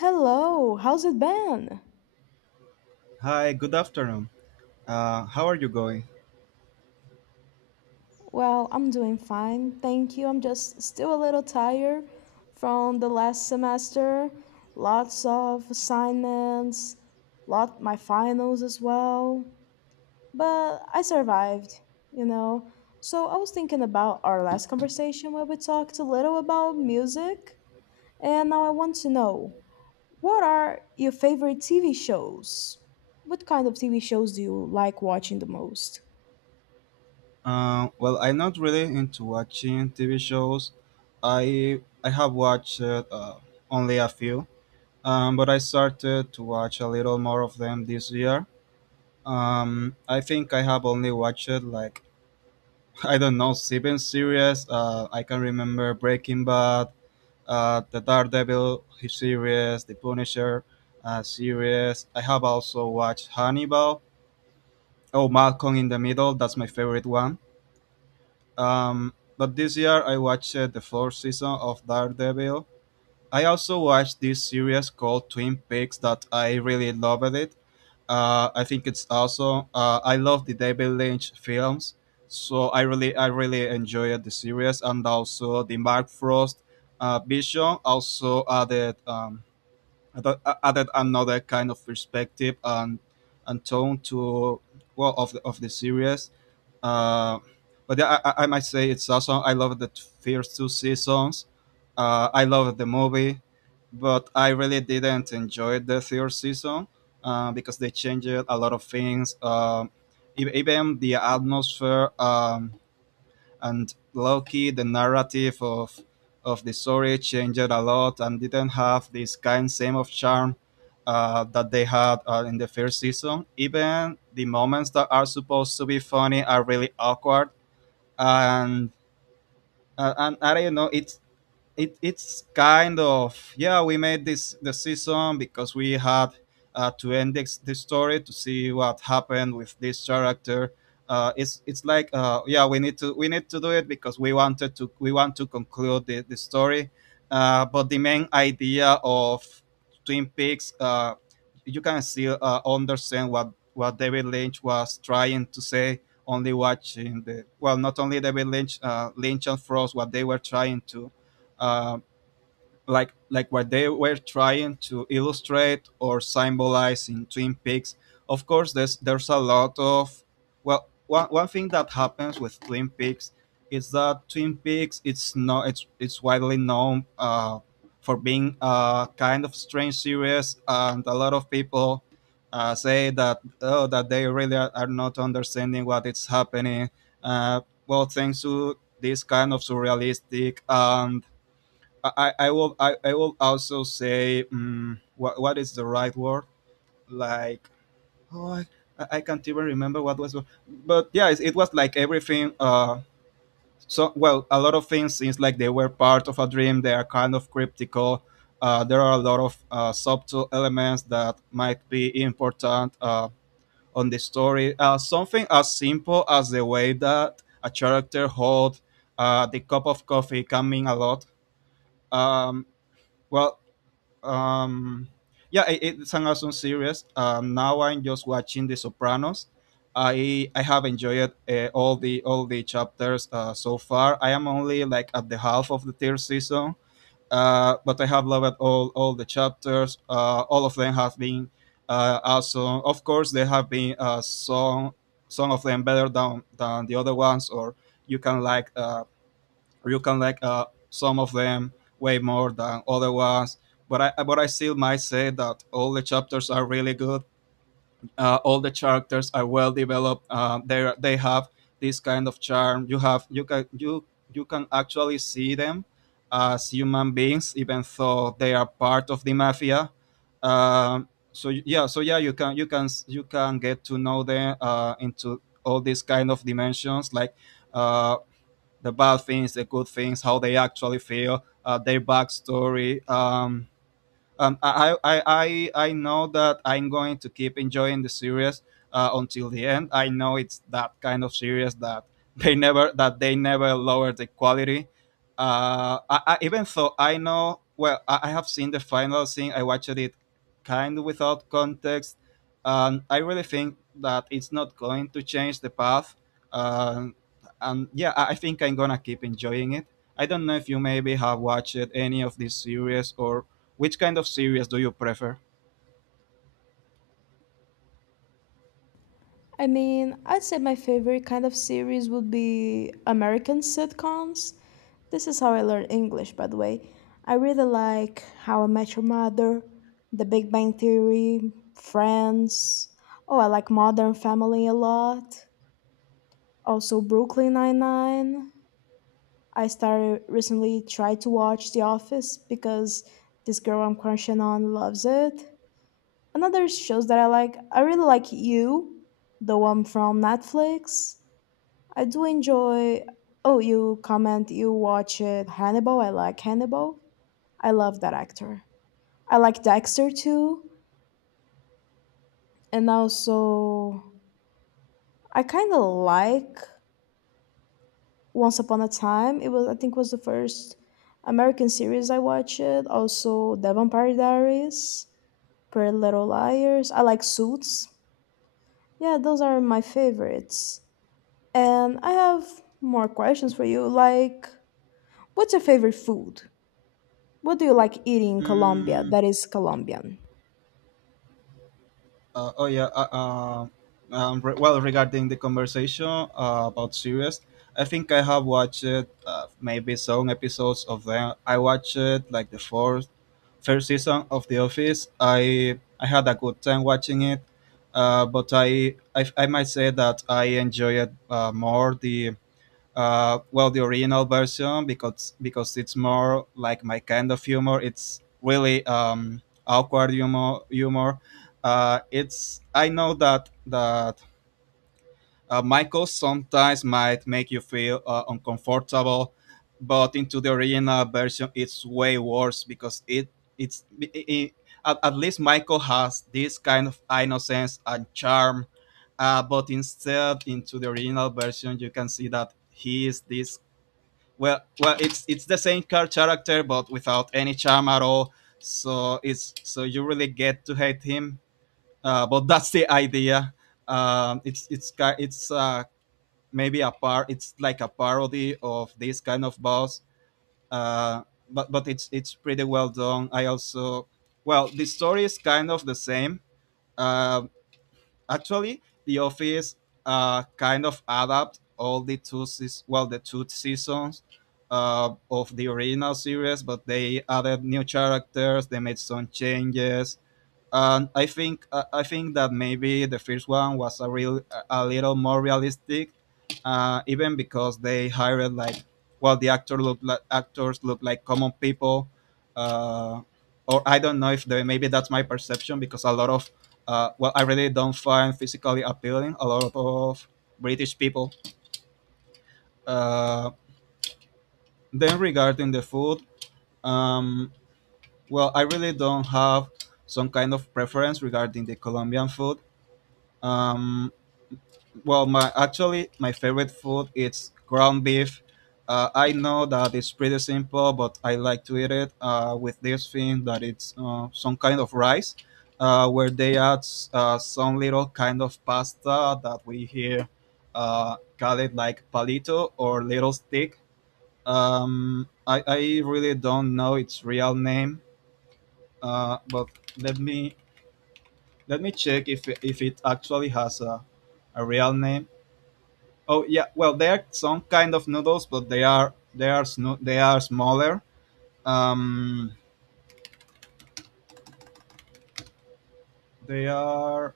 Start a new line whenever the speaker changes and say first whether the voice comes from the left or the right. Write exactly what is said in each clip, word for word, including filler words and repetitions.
left: Hello, how's it been?
right: Hi, good afternoon. Uh, how are you going?
left: Well, I'm doing fine, thank you. I'm just still a little tired from the last semester. Lots of assignments, lot my finals as well. But I survived, you know. So I was thinking about our last conversation where we talked a little about music, and now I want to know, what are your favorite T V shows? What kind of T V shows do you like watching the most?
right: Uh, well, I'm not really into watching T V shows. I I have watched uh, only a few, um, but I started to watch a little more of them this year. Um, I think I have only watched like I don't know seven series. Uh, I can remember Breaking Bad, uh, the Daredevil series, the Punisher uh, series. I have also watched Hannibal. Oh, Malcolm in the Middle, that's my favorite one. Um, but this year I watched uh, the fourth season of Daredevil. I also watched this series called Twin Peaks that I really loved it. Uh, I think it's awesome. Uh, I love the David Lynch films, so I really, I really enjoyed the series, and also the Mark Frost uh, vision also added um, added added another kind of perspective and and tone to, well, of the, of the series uh, but yeah, I, I might say it's awesome. I love the t- first two seasons. Uh, I love the movie, but I really didn't enjoy the third season uh, because they changed a lot of things. Um, e- even the atmosphere. Um, and Loki, the narrative of of the story changed a lot and didn't have this kind same of charm uh, that they had uh, in the first season. Even the moments that are supposed to be funny are really awkward, and uh, and I don't know. It's it, it's kind of, yeah, we made this the season because we had uh, to end this, this story to see what happened with this character. Uh, it's it's like, uh, yeah, we need to we need to do it because we wanted to we want to conclude the, the story. Uh, but the main idea of Twin Peaks, uh, you can still uh, understand what what David Lynch was trying to say, only watching the, well, not only David Lynch, uh, Lynch and Frost, what they were trying to uh, like like what they were trying to illustrate or symbolize in Twin Peaks. Of course, there's there's a lot of, well, one, one thing that happens with Twin Peaks is that Twin Peaks it's not it's it's widely known uh, for being a kind of strange series, and a lot of people uh, say that, oh, that they really are, are not understanding what is happening. Uh, well, thanks to this kind of surrealistic and, I, I will I, I will also say, mm what, what is the right word, like, oh, I, I can't even remember what was. But yeah, it, it was like everything, uh so well, a lot of things seems like they were part of a dream. They are kind of cryptical. Uh, there are a lot of uh, subtle elements that might be important uh, on the story. Uh, something as simple as the way that a character hold uh, the cup of coffee can mean a lot. um, well um yeah, it, it's an awesome series. Um now I'm just watching The Sopranos. I i have enjoyed uh, all the all the chapters uh, so far. I am only like at the half of the third season, uh but I have loved all all the chapters. Uh all of them have been uh awesome. Of course there have been uh some some of them better than than the other ones, or you can like uh you can like uh, some of them way more than other ones. But I, but I still might say that all the chapters are really good. Uh, all the characters are well developed. Uh, they they have this kind of charm. You have you can you you can actually see them as human beings, even though they are part of the mafia. Um, so yeah, so yeah, you can you can you can get to know them uh, into all these kind of dimensions, like, uh, the bad things, the good things, how they actually feel, uh, their backstory. um, um, I, I, I, I know that I'm going to keep enjoying the series uh, until the end. I know it's that kind of series that they never that they never lower the quality. Uh, I, I, even though I know, well, I, I have seen the final scene. I watched it kind of without context, and I really think that it's not going to change the path. Um, and yeah, I, I think I'm gonna keep enjoying it. I don't know if you maybe have watched any of this series, or which kind of series do you prefer?
left: I mean, I'd say my favorite kind of series would be American sitcoms. This is how I learned English, by the way. I really like How I Met Your Mother, The Big Bang Theory, Friends. Oh, I like Modern Family a lot. Also, Brooklyn Nine-Nine. I started recently tried to watch The Office because this girl I'm crushing on loves it. Another shows that I like, I really like You, the one from Netflix. I do enjoy. Oh, you comment you watch it. Hannibal. I like Hannibal. I love that actor. I like Dexter too, and also I kind of like Once Upon a Time. It was I think was the first American series I watched. Also, The Vampire Diaries, Pretty Little Liars. I like Suits. Yeah, those are my favorites. And I have more questions for you. Like, what's your favorite food? What do you like eating in Colombia
right: Mm,
left: that is Colombian?
right: uh, oh yeah. Uh, uh, um, re- well, regarding the conversation uh, about series, I think I have watched uh, maybe some episodes of them. I watched like the fourth, first season of The Office. I I had a good time watching it, uh, but I, I I might say that I enjoyed uh, more the uh, well, the original version, because because it's more like my kind of humor. It's really um, awkward humor. Humor uh, it's, I know that that uh, Michael sometimes might make you feel uh, uncomfortable, but into the original version it's way worse, because it it's I I- at, at least Michael has this kind of innocence and charm, uh, but instead into the original version you can see that he is this, well, well it's it's the same car character but without any charm at all, so it's so you really get to hate him. Uh, but that's the idea. Um, it's it's ki- it's uh, Maybe a par it's like a parody of this kind of boss. uh, but but it's it's pretty well done. I also, well, the story is kind of the same. uh, Actually, The Office uh, kind of adapt all the two seas- well, the two seasons uh, of the original series, but they added new characters. They made some changes, and I think uh, I think that maybe the first one was a real a little more realistic, uh, even because they hired like, well, the actor look like actors look like common people, uh, or I don't know if they maybe that's my perception, because a lot of uh, well, I really don't find physically appealing a lot of British people. Uh, then, regarding the food, um, well, I really don't have some kind of preference regarding the Colombian food. Um, Well, my actually my favorite food is ground beef. Uh, I know that it's pretty simple, but I like to eat it uh, with this thing that it's uh, some kind of rice, uh, where they add uh, some little kind of pasta that we here uh, call it like palito, or little stick. Um, I, I really don't know its real name, uh, but let me, let me check if if it actually has a, a real name. Oh yeah, well, they are some kind of noodles, but they are they are sno- they are smaller. Um, they are,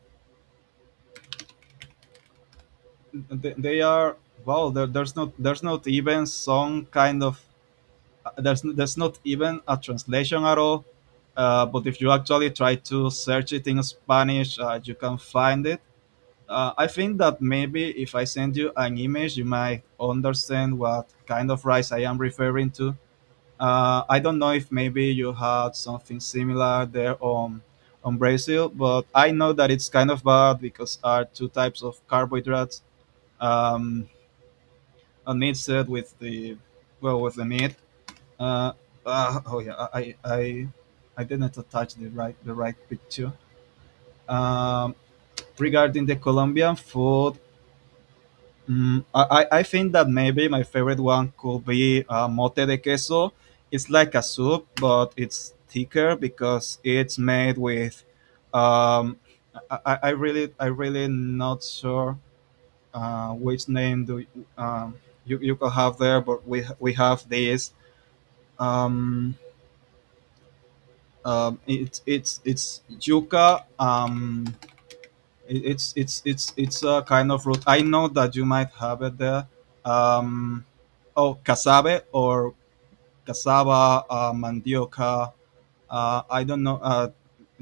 right: they, they are, well, There, there's not there's not even some kind of, there's there's not even a translation at all. Uh, but if you actually try to search it in Spanish, uh, you can find it. Uh, I think that maybe if I send you an image, you might understand what kind of rice I am referring to. Uh, I don't know if maybe you had something similar there on on Brazil, but I know that it's kind of bad because are two types of carbohydrates, um, and mixed with the, well, with the meat. Uh, uh, oh yeah, I I I didn't attach the right the right picture. Um, Regarding the Colombian food, Mm, I, I I think that maybe my favorite one could be uh, mote de queso. It's like a soup, but it's thicker because it's made with. Um, I, I I really I really not sure uh, which name do, um, you you could have there, but we we have this. Um, um, it's it's it's yuca. Um, It- it's it's it's it's a kind of root. I know that you might have it there. Um, oh, cassave, or cassava, uh, mandioca. Uh, I don't know. Uh,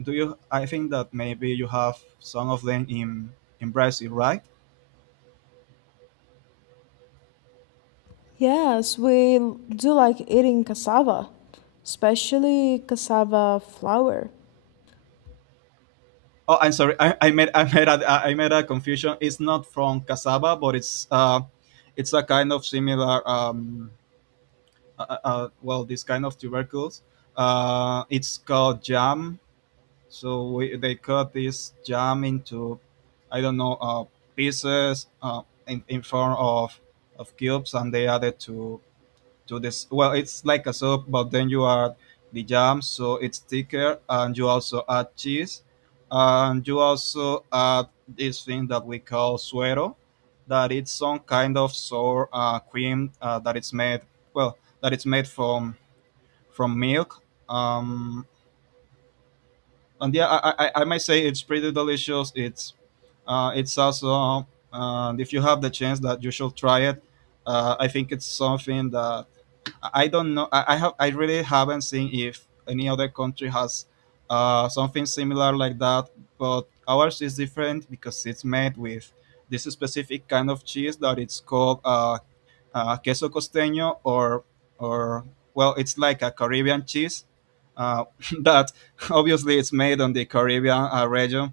right: Do you? I think that maybe you have some of them in in Brazil, right?
left: Yes, we l- do like eating cassava, especially cassava flour.
right: Oh, I'm sorry. I, I made I made a, I made a confusion. It's not from cassava, but it's uh, it's a kind of similar, um, uh, uh, uh, well, this kind of tubercles. Uh, it's called jam. So we, they cut this jam into, I don't know, uh, pieces, uh, in, in form of, of cubes, and they added to to this. Well, it's like a soup, but then you add the jam, so it's thicker, and you also add cheese, and you also add this thing that we call suero, that it's some kind of sour uh, cream uh, that it's made. Well, that it's made from from milk. Um, and yeah, I, I, I might say it's pretty delicious. It's uh, it's also and if you have the chance that you should try it. Uh, I think it's something that I I don't know. I, I have I really haven't seen if any other country has uh, something similar like that. But ours is different because it's made with this specific kind of cheese that it's called uh, uh, queso costeño or or well, it's like a Caribbean cheese uh, that obviously it's made on the Caribbean uh, region.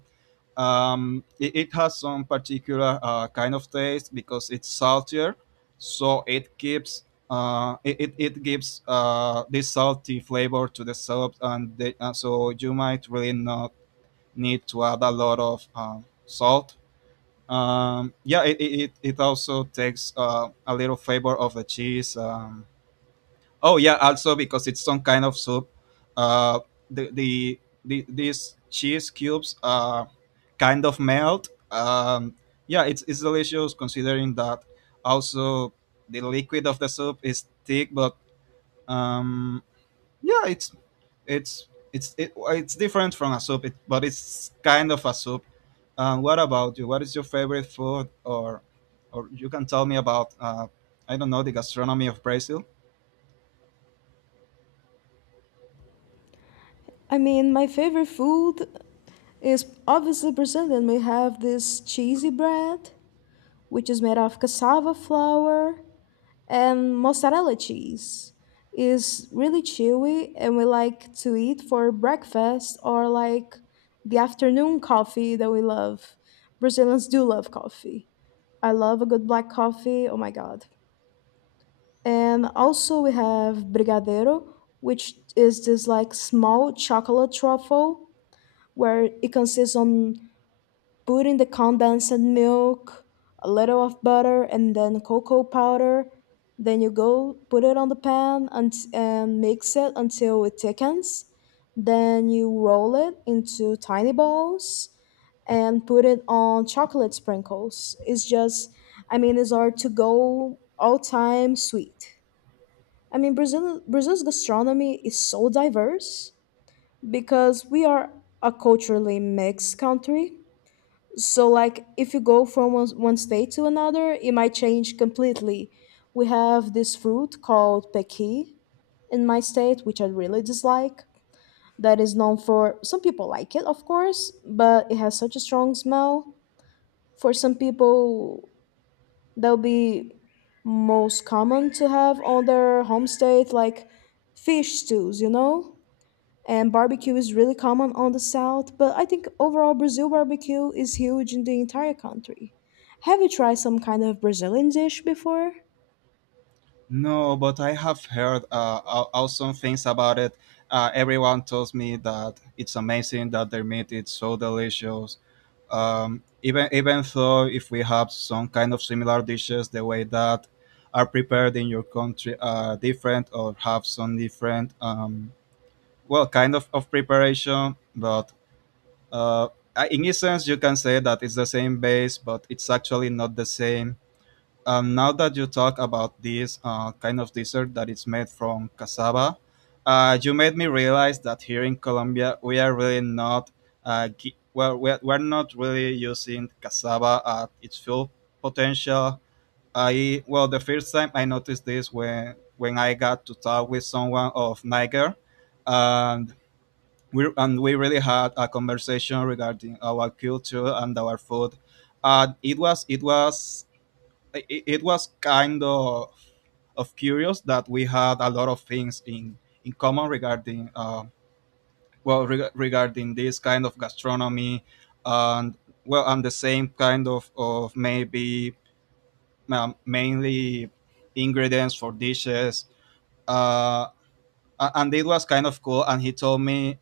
right: Um, it, it has some particular uh, kind of taste because it's saltier, so it keeps uh, it, it, it gives uh, this salty flavor to the soup, and the, uh, so you might really not need to add a lot of uh, salt. Um, yeah, it, it, it also takes uh, a little flavor of the cheese. Um, oh yeah, also because it's some kind of soup. Uh, the, the the these cheese cubes uh kind of melt. Um, yeah, it's it's delicious considering that also the liquid of the soup is thick, but um, yeah, it's it's it's it, it's different from a soup, it, but it's kind of a soup. And what about you? What is your favorite food, or or you can tell me about uh, I don't know, the gastronomy of Brazil?
left: I mean, my favorite food is obviously Brazilian. We have this cheesy bread, which is made of cassava flour, and mozzarella cheese is really chewy, and we like to eat for breakfast or like the afternoon coffee that we love. Brazilians do love coffee. I love a good black coffee. Oh my god. And also we have brigadeiro, which is this like small chocolate truffle where it consists on put in the condensed milk, a little of butter, and then cocoa powder. Then you go put it on the pan and, and mix it until it thickens. Then you roll it into tiny balls and put it on chocolate sprinkles. It's just, I mean, it's our to go all time sweet. I mean, Brazil, Brazil's gastronomy is so diverse because we are a culturally mixed country, so like if you go from one, one state to another, it might change completely. We have this fruit called pequi in my state, which I really dislike, that is known for some people like it of course, but it has such a strong smell for some people that'll be most common to have on their home state, like fish stews, you know. And barbecue is really common on the south, but I think overall Brazil barbecue is huge in the entire country. Have you tried some kind of Brazilian dish before?
right: No, but I have heard uh, aw- awesome things about it. Uh, everyone tells me that it's amazing, that their meat is so delicious. Um, even even though if we have some kind of similar dishes, the way that are prepared in your country are different or have some different um, well, kind of of preparation, but uh I- in essence you can say that it's the same base, but it's actually not the same. Um, now that you talk about this uh, kind of dessert that is made from cassava, uh, you made me realize that here in Colombia we are really not uh, gi- well, we're, we're not really using cassava at its full potential. I Well, the first time I noticed this when when I got to talk with someone of Niger, and we and we really had a conversation regarding our culture and our food. And it was it was it, it was kind of of curious that we had a lot of things in in common regarding uh, well, reg- regarding this kind of gastronomy, and well, and the same kind of of maybe um, mainly ingredients for dishes. uh, a- and it was kind of cool, and he told me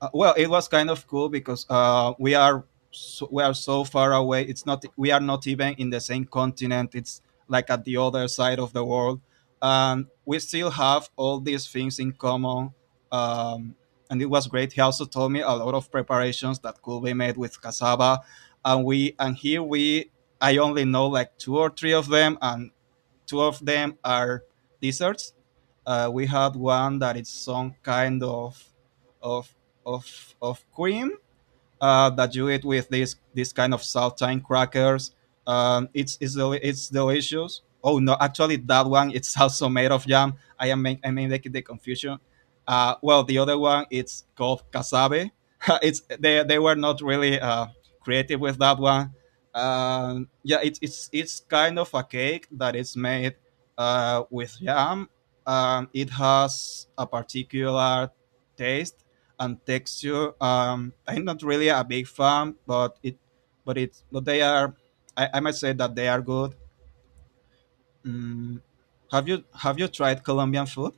right: Uh, well, it was kind of cool because uh, we are so, we are so far away. It's not, we are not even in the same continent. It's like at the other side of the world. Um, we still have all these things in common. um, and it was great. He also told me a lot of preparations that could be made with cassava, and we and here we I only know like two or three of them, and two of them are desserts. Uh, we had one that is some kind of of of of cream uh, that you eat with this this kind of saltine crackers. Um, it's it's deli- it's delicious. Oh no, actually that one it's also made of jam. I am make, I may making the confusion. Uh, well, the other one it's called cassave. it's They they were not really uh, creative with that one. Um, yeah, it's it's it's kind of a cake that is made uh, with jam. Um, it has a particular taste and texture. Um, I'm not really a big fan, but it, but it, but they are. I, I might say that they are good. Mm, have you have you tried Colombian food?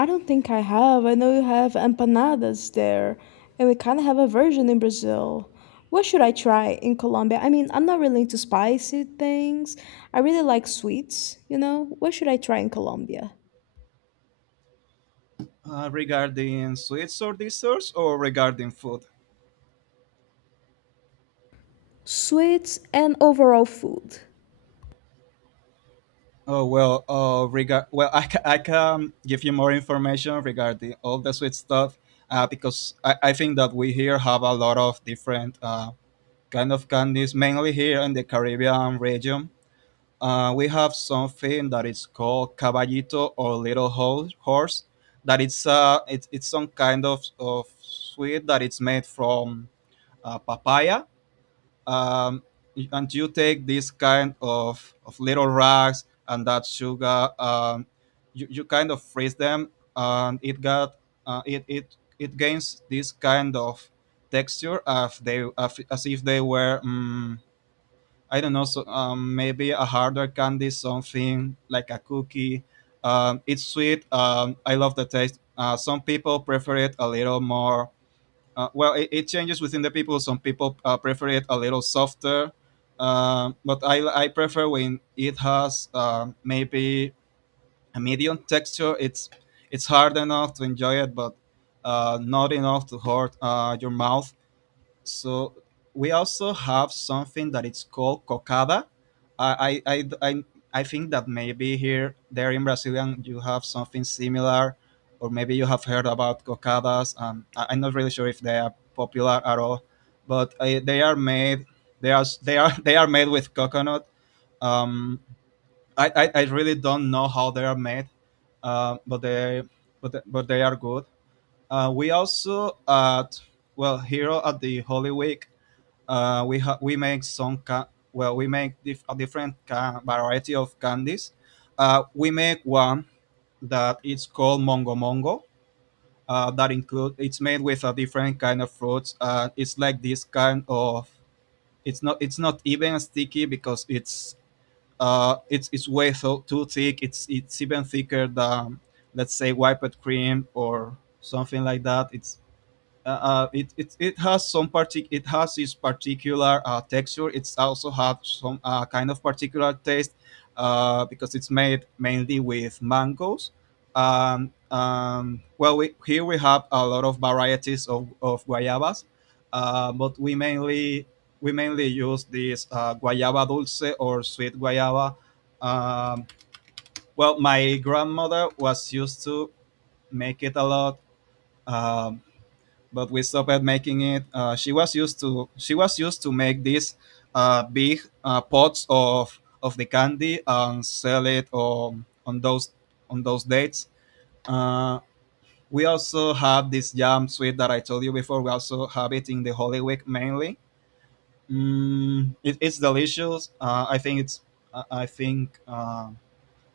left: I don't think I have. I know you have empanadas there, and we kind of have a version in Brazil. What should I try in Colombia? I mean, I'm not really into spicy things. I really like sweets, you know? What should I try in Colombia?
right: uh, Regarding sweets or desserts or regarding food?
left: Sweets and overall food.
right: Oh well, uh, regard well, I, ca- I can give you more information regarding all the sweet stuff, uh, because I, I think that we here have a lot of different uh, kind of candies, mainly here in the Caribbean region. Uh, we have something that is called caballito, or little Ho- horse. That it's uh, it's it's some kind of, of sweet that it's made from uh, papaya. Um, and you take this kind of, of little rags and that sugar. Um, you, you kind of freeze them, and it got uh, it it it gains this kind of texture as they as if they were. Um, I don't know, so um, maybe a harder candy, something like a cookie. Um, it's sweet. Um, I love the taste. Uh, some people prefer it a little more. Uh, well, it, it changes within the people. Some people uh, prefer it a little softer, um, but I, I prefer when it has um, maybe a medium texture. It's it's hard enough to enjoy it, but uh, not enough to hurt uh, your mouth. So we also have something that it's called cocada. I I, I, I I think that maybe here there in Brazilian you have something similar, or maybe you have heard about cocadas. Um, I, I'm not really sure if they are popular at all, but uh, they are made they are they are they are made with coconut. Um, I, I, I really don't know how they are made, uh, but they but they- but they are good. Uh, we also at well, here at the Holy Week uh, we ha- we make some ca- well, we make dif- a different ca- variety of candies. Uh, we make one that it's called Mongo Mongo. Uh, that include It's made with a different kind of fruits. Uh, it's like this kind of it's not it's not even sticky because it's uh it's it's way so, too thick. It's it's even thicker than, let's say, whipped cream or something like that. It's uh, uh, it, it it has some partic it has its particular uh, texture. It's also have some uh, kind of particular taste uh, because it's made mainly with mangoes. Um, um, well, we, here we have a lot of varieties of, of guayabas, uh, but we mainly we mainly use this uh, guayaba dulce or sweet guayaba. Um, well, my grandmother was used to make it a lot. Um, but we stopped making it. Uh, she was used to she was used to make these uh, big uh, pots of of the candy and sell it on on those on those dates. Uh, we also have this jam sweet that I told you before. We also have it in the Holy Week mainly. Mm, it, it's delicious. Uh, I think it's I I think uh,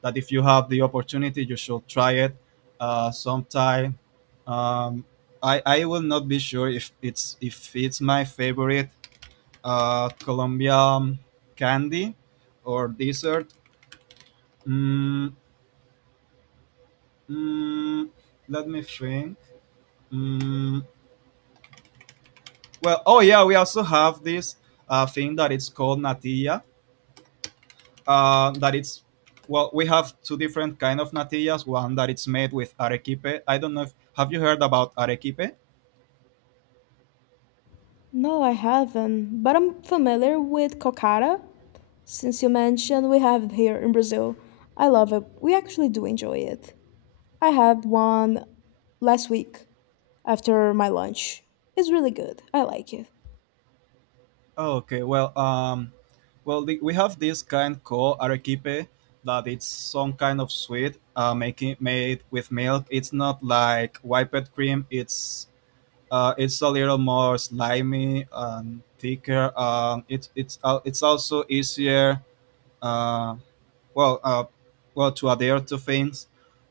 right: that if you have the opportunity, you should try it uh, sometime. Um, I I will not be sure if it's if it's my favorite uh, Colombian candy or dessert. Mm, mm, Let me think. Mm, well, oh yeah, we also have this uh, thing that it's called natilla. Uh, that it's well, we have two different kind of natillas. One that it's made with arequipe. I don't know if have you heard about arequipe?
left: No, I haven't, but I'm familiar with cocada. Since you mentioned, we have it here in Brazil. I love it. We actually do enjoy it. I had one last week after my lunch. It's really good. I like it.
right: Oh, okay. Well, um, well, the, we have this kind called arequipe that it's some kind of sweet uh, making made with milk. It's not like whipped cream. It's uh, it's a little more slimy and thicker. Um, it's it's uh, it's also easier. Uh, well, uh, well, to adhere to things.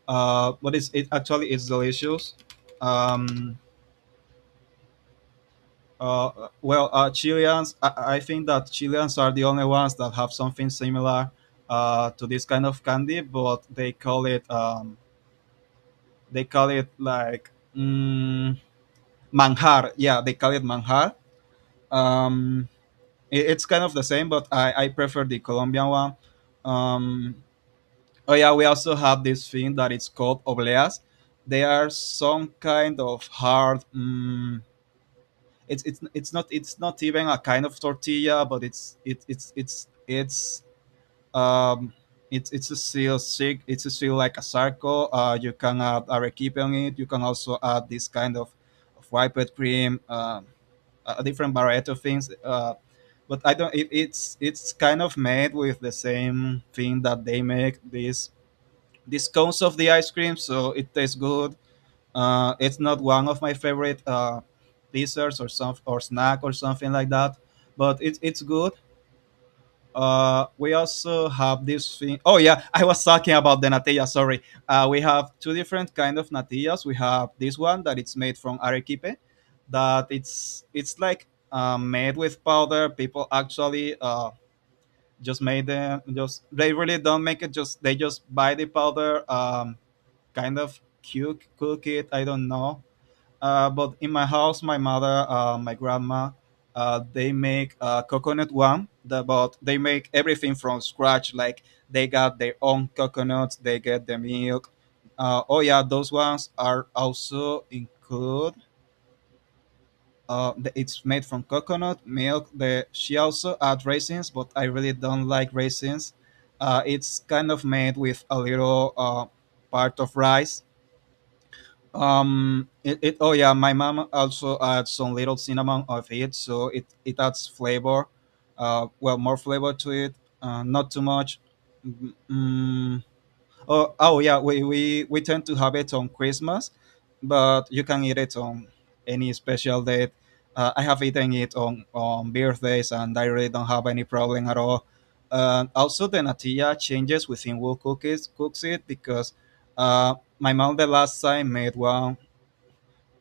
right: Uh, but it's it actually it's delicious. Um, Uh, well, uh, Chileans, I, I think that Chileans are the only ones that have something similar uh, to this kind of candy, but they call it um, they call it like mm, manjar. Yeah, they call it manjar. Um, it- it's kind of the same, but I, I prefer the Colombian one. Um, oh yeah, we also have this thing that it's called obleas. They are some kind of hard. Mm it's it's it's not it's not even a kind of tortilla, but it's it, it's it's it's um it's it's a still sick. It's a still like a sarco. Uh, you can add arequipe on it. You can also add this kind of, of whipped cream, uh, a different variety of things. Uh, but I don't. It, it's it's kind of made with the same thing that they make this these cones of the ice cream, so it tastes good. Uh, it's not one of my favorite uh, desserts or some or snack or something like that, but it's it's good. Uh, we also have this thing. Oh yeah, I was talking about the natilla. Sorry. Uh, we have two different kind of natillas. We have this one that it's made from arequipe, that it's it's like uh, made with powder. People actually uh, just made them. Just they really don't make it. Just they just buy the powder. Um, kind of cook cook it. I don't know. Uh, but in my house, my mother, uh, my grandma, uh, they make uh, coconut one. The, but they make everything from scratch. Like they got their own coconuts. They get the milk. Uh, oh yeah, those ones are also include. Uh, the, it's made from coconut milk. The, she also add raisins, but I really don't like raisins. Uh, it's kind of made with a little uh, part of rice. um, it, it Oh yeah, my mom also adds some little cinnamon of it, so it it adds flavor, uh, well, more flavor to it, uh, not too much. Mm, mm, oh oh yeah, we, we we tend to have it on Christmas, but you can eat it on any special date. Uh, I have eaten it on on birthdays, and I really don't have any problem at all. Uh, also, the natilla changes within who cookies cooks it because uh, my mom the last time made one.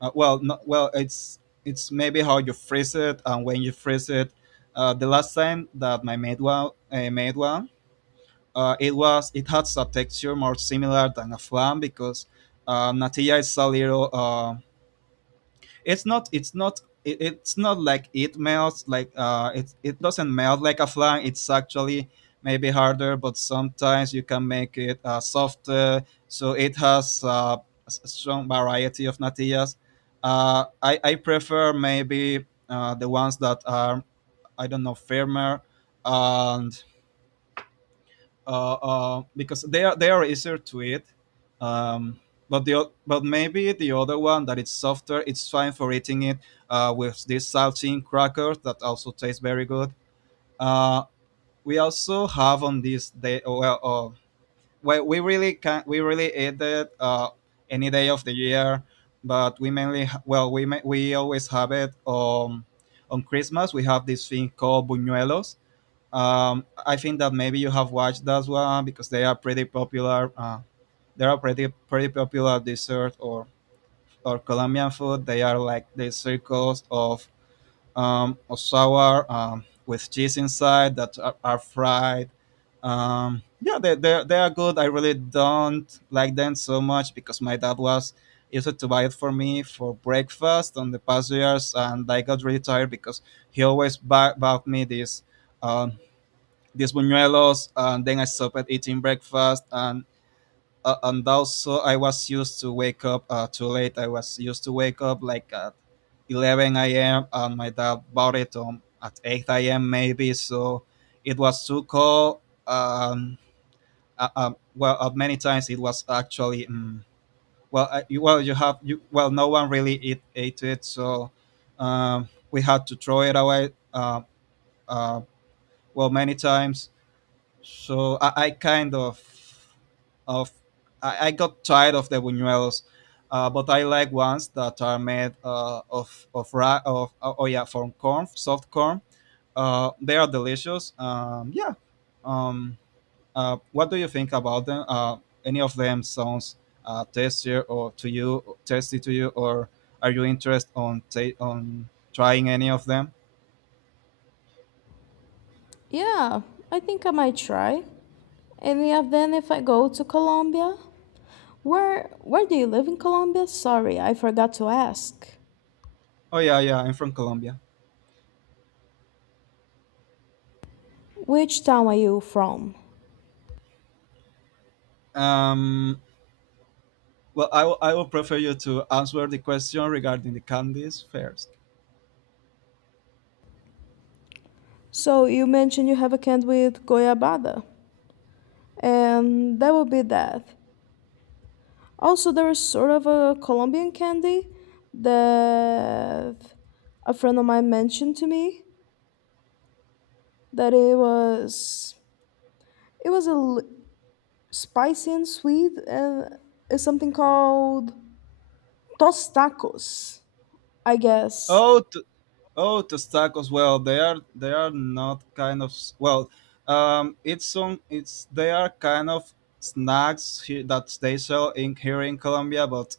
right: uh, Well, no, well, it's it's maybe how you freeze it and when you freeze it. Uh, the last time that my made one, uh, made one, uh, it was, it had a texture more similar than a flan, because uh, natilla is a little uh, it's not it's not it, it's not like it melts like uh it, it doesn't melt like a flan. It's actually maybe harder, but sometimes you can make it uh, softer, so it has uh, a strong variety of natillas. uh, I, I prefer maybe uh, the ones that are, I don't know, firmer. And uh, uh, because they are they are easier to eat. Um, but the o- but maybe the other one that it's softer, it's fine for eating it uh, with these saltine crackers that also taste very good. Uh, we also have on this day. Well, uh, we, we really can, we really eat it uh, any day of the year, but we mainly ha- well, we ma- we always have it on on Christmas. We have this thing called buñuelos. um, I think that maybe you have watched that one because they are pretty popular. Uh, they are pretty pretty popular dessert or or Colombian food. They are like the circles of um, of sour um, with cheese inside that are, are fried. Um, yeah, they, they they are good. I really don't like them so much because my dad was used to buy it for me for breakfast on the past years, and I got really tired because he always buy, bought me this uh, these buñuelos, and then I stopped eating breakfast. And uh, and also I was used to wake up uh, too late. I was used to wake up like at eleven a m and my dad bought it um, at eight a m maybe, so it was too cold. Um, uh, uh, well, uh, many times it was actually um, well, I, you- well, you have you well, no one really eat, ate it, so um, we had to throw it away. Uh, uh, well, many times. So I, I kind of of I, I got tired of the buñuelos. Uh, but I like ones that are made uh, of of ra- of oh, oh yeah, from corn, soft corn. Uh, they are delicious. Um, yeah. Um, uh, what do you think about them? Uh, any of them sounds uh, tasty or to you tasty to you, or are you interested on ta- on trying any of them?
left: Yeah, I think I might try. And yeah, then if I go to Colombia, where where do you live in Colombia? Sorry, I forgot to ask.
right: Oh yeah, yeah, I'm from Colombia.
left: Which town are you from?
right: Um, well, I will I will prefer you to answer the question regarding the candies first.
left: So you mentioned you have a can with goiabada, and that would be that. Also, there is sort of a Colombian candy that a friend of mine mentioned to me that it was it was a l- spicy and sweet, and it's something called tostacos, I guess.
right: Oh, to, oh, tostacos! Well. They are they are not kind of s- well. Um, it's some it's They are kind of snacks here that they sell in here in Colombia, but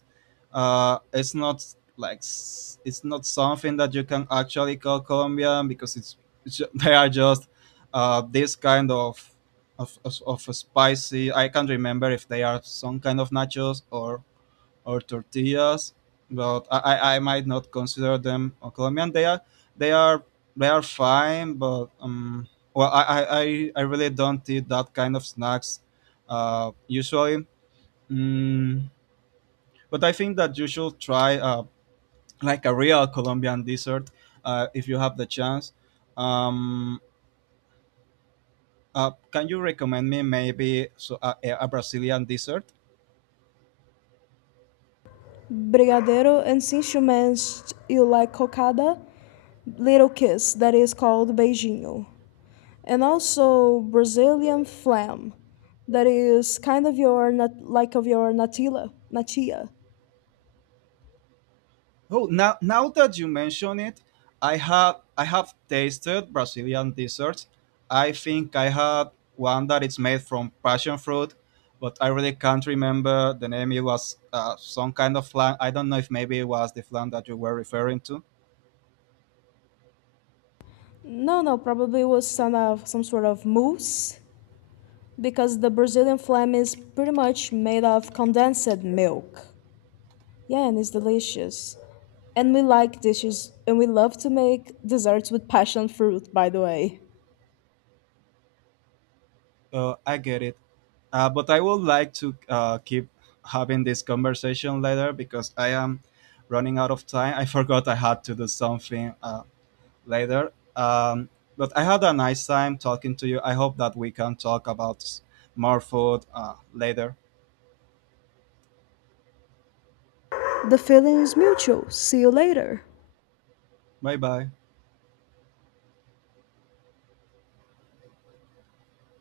right: uh, it's not like s- it's not something that you can actually call Colombian because it's, it's ju- they are just uh this kind of of of, of spicy. I can't remember if they are some kind of nachos or or tortillas, but I, I I might not consider them uh, Colombian. They are they are they are fine, but um, well, I, I, I I really don't eat that kind of snacks uh, usually. Mm, but I think that you should try uh, like a real Colombian dessert uh, if you have the chance. Um, uh, can you recommend me maybe so, a, a Brazilian dessert?
left: Brigadeiro, and since you mentioned you like cocada, little kiss that is called beijinho, and also Brazilian flam that is kind of your nat- like of your natilla, natia.
right: Oh, now now that you mention it, I have I have tasted Brazilian desserts. I think I had one that it's made from passion fruit, but I really can't remember the name. It was uh, some kind of flan. I don't know if maybe it was the flan that you were referring to.
left: No, no, probably it was some of some sort of mousse because the Brazilian flan is pretty much made of condensed milk. Yeah, and it's delicious. And we like dishes, and we love to make desserts with passion fruit, by the way.
right: Uh, I get it. Uh, but I would like to uh, keep having this conversation later because I am running out of time. I forgot I had to do something uh, later. Um, but I had a nice time talking to you. I hope that we can talk about s- more food uh, later.
left: The feeling is mutual. See you later.
right: Bye bye.